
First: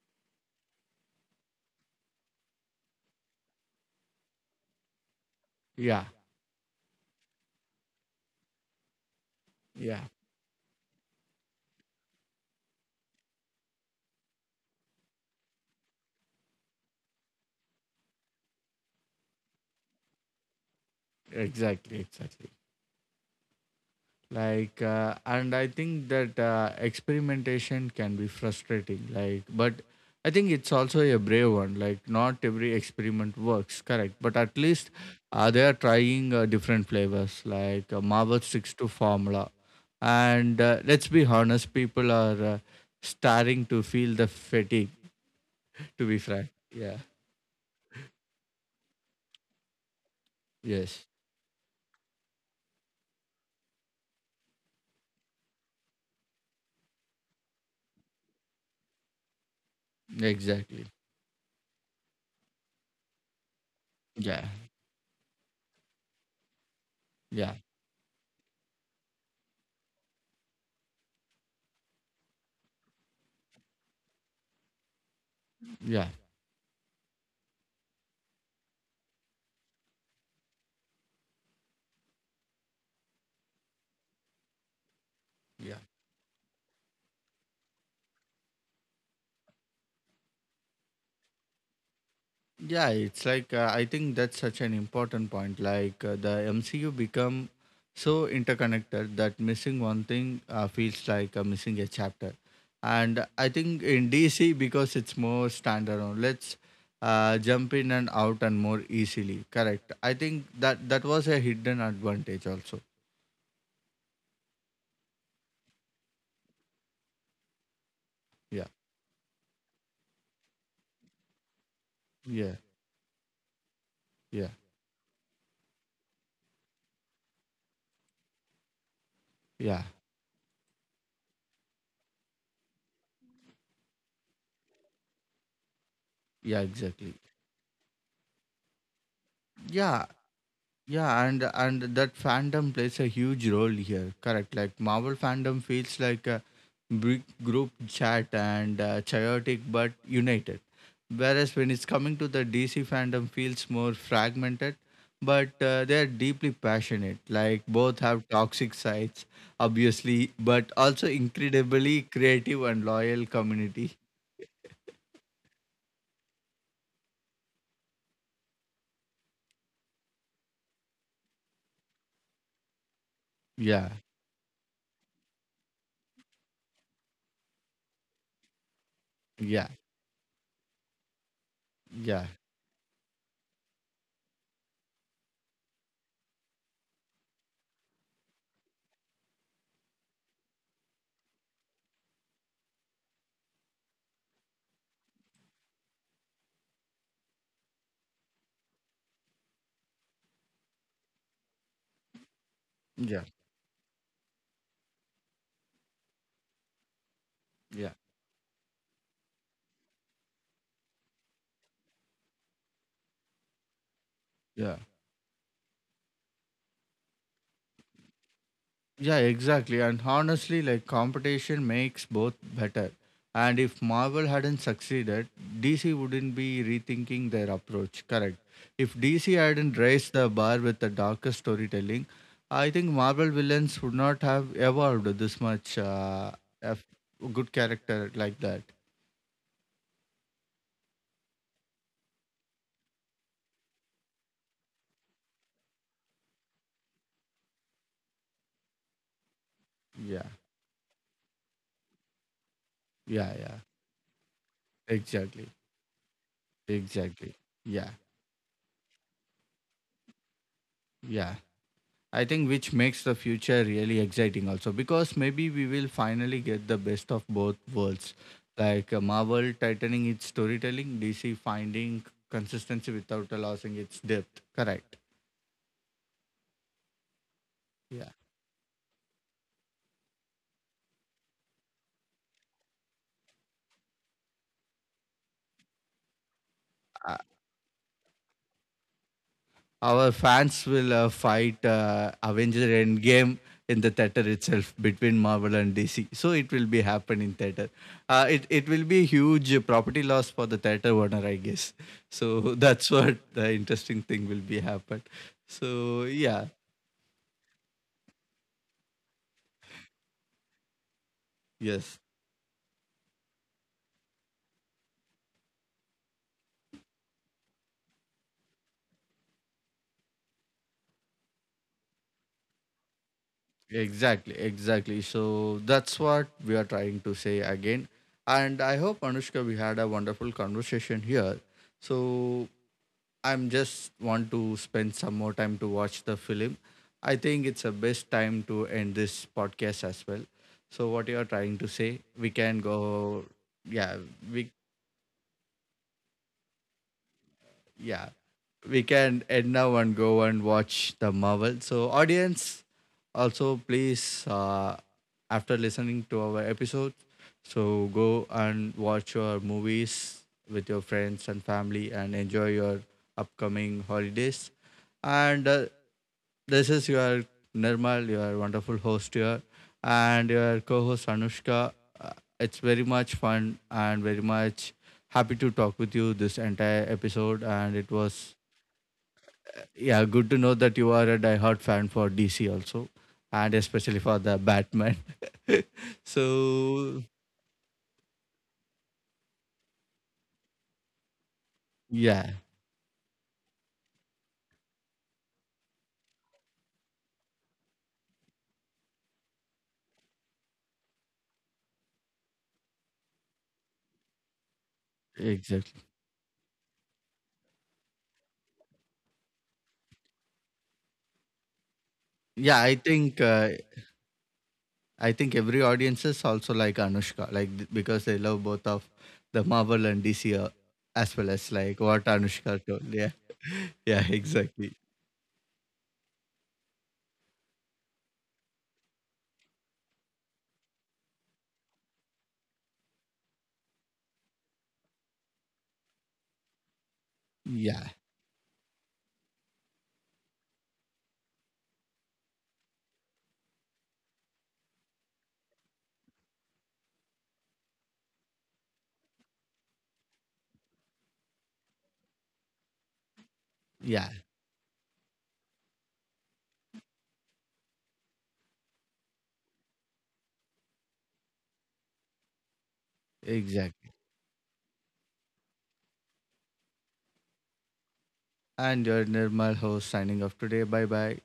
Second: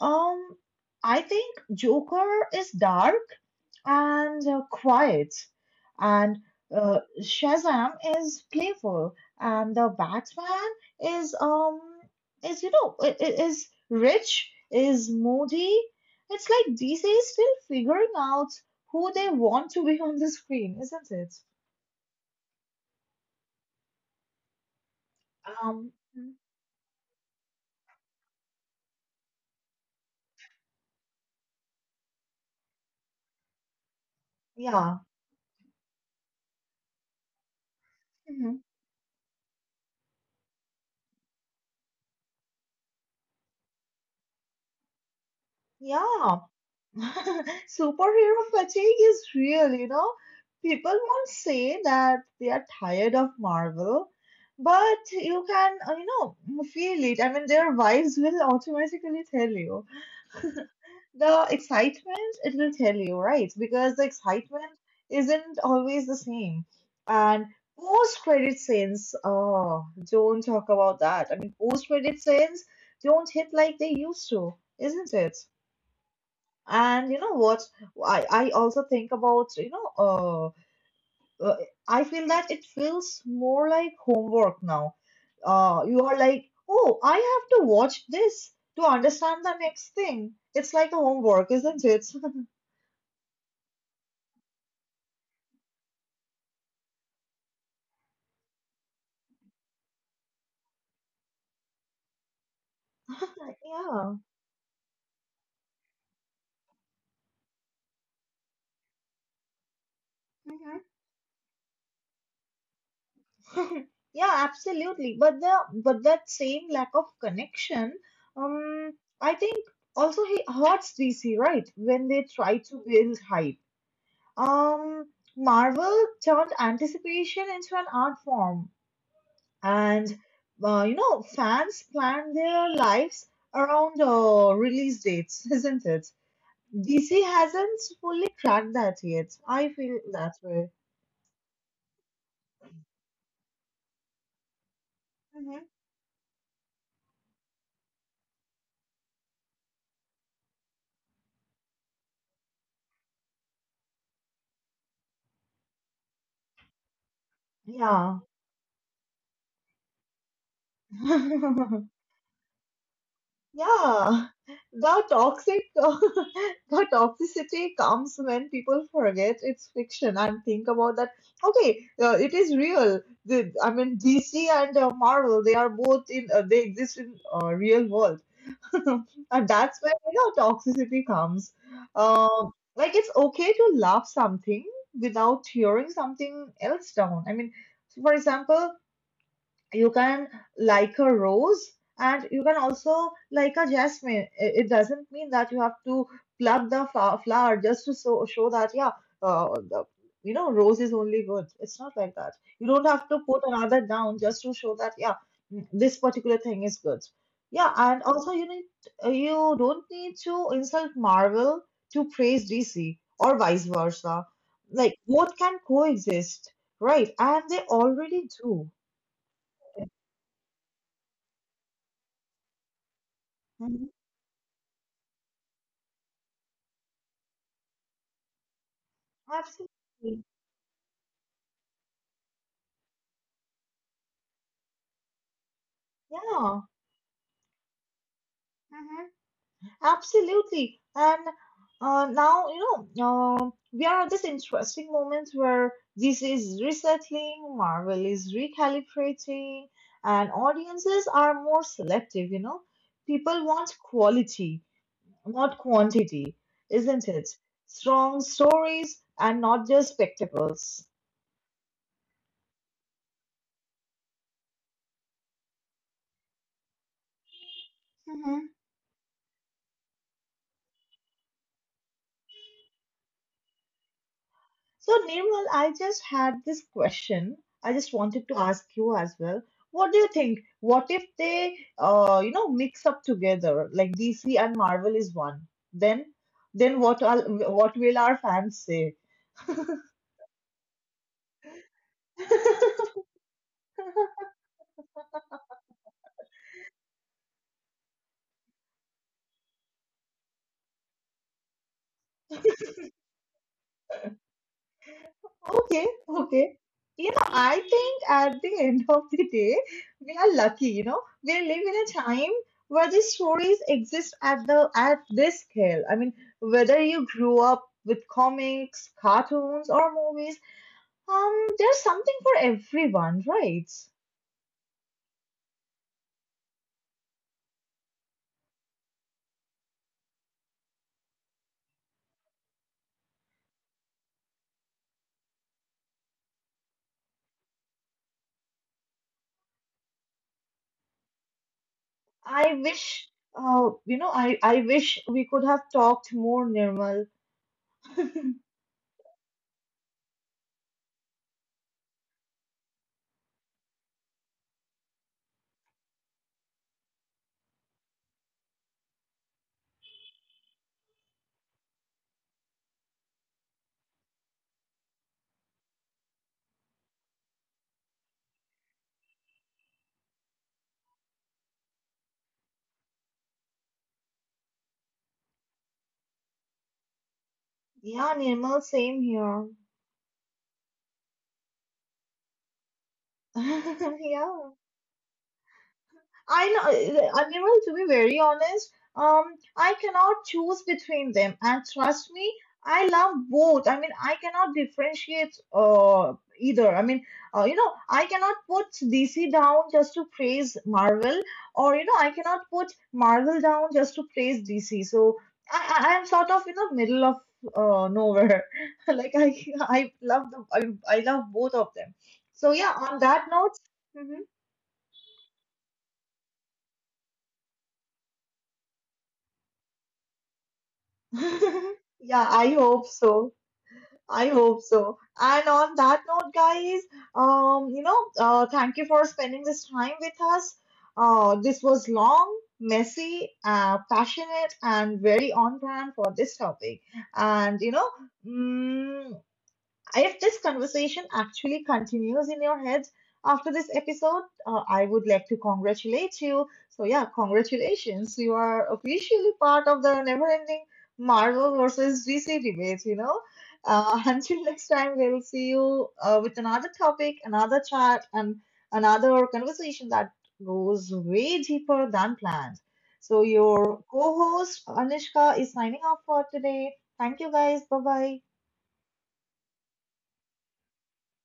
Um, I think Joker is dark and uh, quiet.
Yeah,
And uh, Shazam is playful, and the
yeah.
Batman is um is you know i- i- is rich, is moody. It's like D C is still figuring out who they want to be on the screen, isn't it?
Exactly, exactly. Like, uh, and I
Um,
think that uh, experimentation can be frustrating. Like, but I think it's also a brave one. Like, not every experiment works, correct? But at least
yeah,
uh, they are trying uh, different flavors. Like, uh, Marvel
hmm,
sticks to formula, and uh, let's be honest, people are uh, starting to feel the fatigue. To be
yeah.
frank, yeah,
Superhero fatigue is real, you know. People
yes,
won't say that they are tired of Marvel, but you can, uh, you know, feel it. I mean, their vibes will automatically tell you.
exactly,
The excitement, it will tell you, right? Because the
yeah,
excitement isn't always the same. And
yeah,
post-credit scenes, oh, don't talk about that. I mean, post-credit scenes don't hit like they used to, isn't it?
yeah.
And you know what? I, I also think about, you know, uh, uh, I feel that it feels more like homework now.
Yeah.
Uh, you are like, oh, I have to watch this to understand the next thing. It's like a homework, isn't it?
Yeah, it's like uh, I think that's such an important point. Like uh, the M C U become so interconnected that missing one thing uh, feels like uh, missing a chapter. And I think in
Yeah.
D C because it's more standalone, let's uh, jump in and out and more easily. Correct. I think that that was a hidden advantage also.
Mhm. Yeah, absolutely. But the but that same lack of connection,
Yeah.
um, I think also he hurts D C, right? When they
Yeah.
try to build hype.
Yeah.
Um, Marvel turned anticipation into an art form,
Yeah.
and uh, you know, fans plan their lives around uh, release dates, isn't it?
Yeah. Exactly.
D C hasn't fully cracked that yet. I feel
Yeah.
that way.
Yeah, and and that fandom plays a huge role here. Correct. Like Marvel fandom
Hmm.
feels like a big group chat and uh, chaotic but united. Whereas when it's coming to the D C fandom, feels more fragmented, but uh, they're deeply passionate. Like both
Yeah.
have toxic sides, obviously, but also incredibly creative and loyal community.
Yeah, the toxic, the toxicity comes when people forget it's fiction and think about that. Okay, uh, it is real. The, I
Yeah,
mean, D C and uh, Marvel, they are both in, uh, they exist in uh, real world, and
yeah,
that's where you know toxicity comes.
yeah,
Um, like it's okay to love something without tearing something else down. I mean, for example, you can like a rose and you can also like a jasmine. I- it doesn't mean that you have to pluck the fa- flower just to so, show that yeah, uh, the, you know, rose is only good, it's not like that. You don't have to
yeah,
put another down just to show that yeah, mm, this particular thing is good. Yeah,
yeah,
and also you need, you don't need to insult Marvel to praise DC or vice versa.
yeah.
Like both can coexist, right? And they already do.
Yeah, exactly. And honestly, like competition makes both better. And if Marvel hadn't succeeded, D C wouldn't be rethinking their approach. Correct. If D C hadn't raised
Absolutely.
the bar with the darker storytelling, I think Marvel villains would not have evolved this much. Uh,
Yeah.
a good character like that.
Hmm. Absolutely. And uh, now, you know, uh, we are at this interesting moment where this is resettling, Marvel is recalibrating,
Yeah,
and audiences are more selective, you know.
yeah,
People
yeah.
want quality,
Exactly,
not quantity, isn't it?
exactly. Yeah,
Strong stories and not just spectacles.
yeah. I think which makes the future really exciting also because maybe we will finally get the best of both worlds. Like uh, Marvel tightening its storytelling, D C finding consistency without losing its depth.
So,
Correct.
Nirmal, I just had this question. I just
Yeah.
wanted to ask you as well. What do you think? What if they, uh, you know, mix up together like D C and Marvel is one? Then, then what? All, what will our fans say?
Our fans will uh, fight uh, Avengers Endgame in the theater itself between Marvel and D C. So it will be happen in theater. Uh, it it will be huge property loss for the theater owner, I guess. So that's what the interesting thing will be happen.
Okay,
So yeah,
okay. You know, I think at the end of the day, we are lucky, you know. We live in a
yes,
time where these stories exist at the at this scale. I mean, whether you grew up with comics, cartoons, or movies, Um, there's something for everyone, right?
exactly, exactly. So that's what we are trying to say again. And I hope Anushka, we had a wonderful conversation here. So I'm just want to spend some more time to watch the film. I think it's the best time to end this podcast as well. So what you are trying to say, we
I
can
wish,
go,
uh,
yeah,
you know, I,
we
I wish we could have talked more, Nirmal.
yeah we can end now and go and watch the Marvel. So audience, also please uh, after listening to our episode, so go and watch your movies with your friends and family and enjoy your upcoming holidays. And uh, this is your Nirmal, your wonderful host here, and your co host Anushka. Uh, It's very much fun and very much happy to talk with you this entire episode. And it
Yeah,
was,
Nirmal, same here.
yeah, good to know that you are a diehard fan for D C also, and especially for the
Yeah.
Batman.
I
So,
know, uh, I mean, well, to be very honest, um, I cannot choose between them, and trust
yeah,
me, I love both. I mean, I cannot differentiate uh either. I mean, uh, you know, I cannot put D C down just to praise Marvel, or you know, I cannot put Marvel down just to praise D C. So I,
exactly.
I I am sort of in the middle of uh nowhere. like I, I love the, I, I love both of them. So
Yeah, I
yeah, on
think
that
uh,
note. Mm-hmm.
I think every audience is also like Anushka, like th- because they love both of the Marvel and D C uh, as well as like what
Yeah, I
Anushka told.
hope
Yeah,
so.
yeah,
I hope
exactly.
so. And on that note, guys, um, you know, uh, thank you for spending this time with us. Uh, this was long, messy, uh, passionate, and very on brand for this topic. And you
Yeah,
know, mm, if this conversation actually continues in your head after this episode, uh, I would like to congratulate you. So, yeah, congratulations. You are officially part of the never ending Marvel versus D C debate, you know. Uh,
yeah,
until next time, we'll see you uh, with another topic, another chat, and another conversation that goes way deeper than planned. So, your
exactly.
co host Anishka is signing off for today. Thank you guys. Bye bye.
And your Nirmal host signing off today. Bye bye.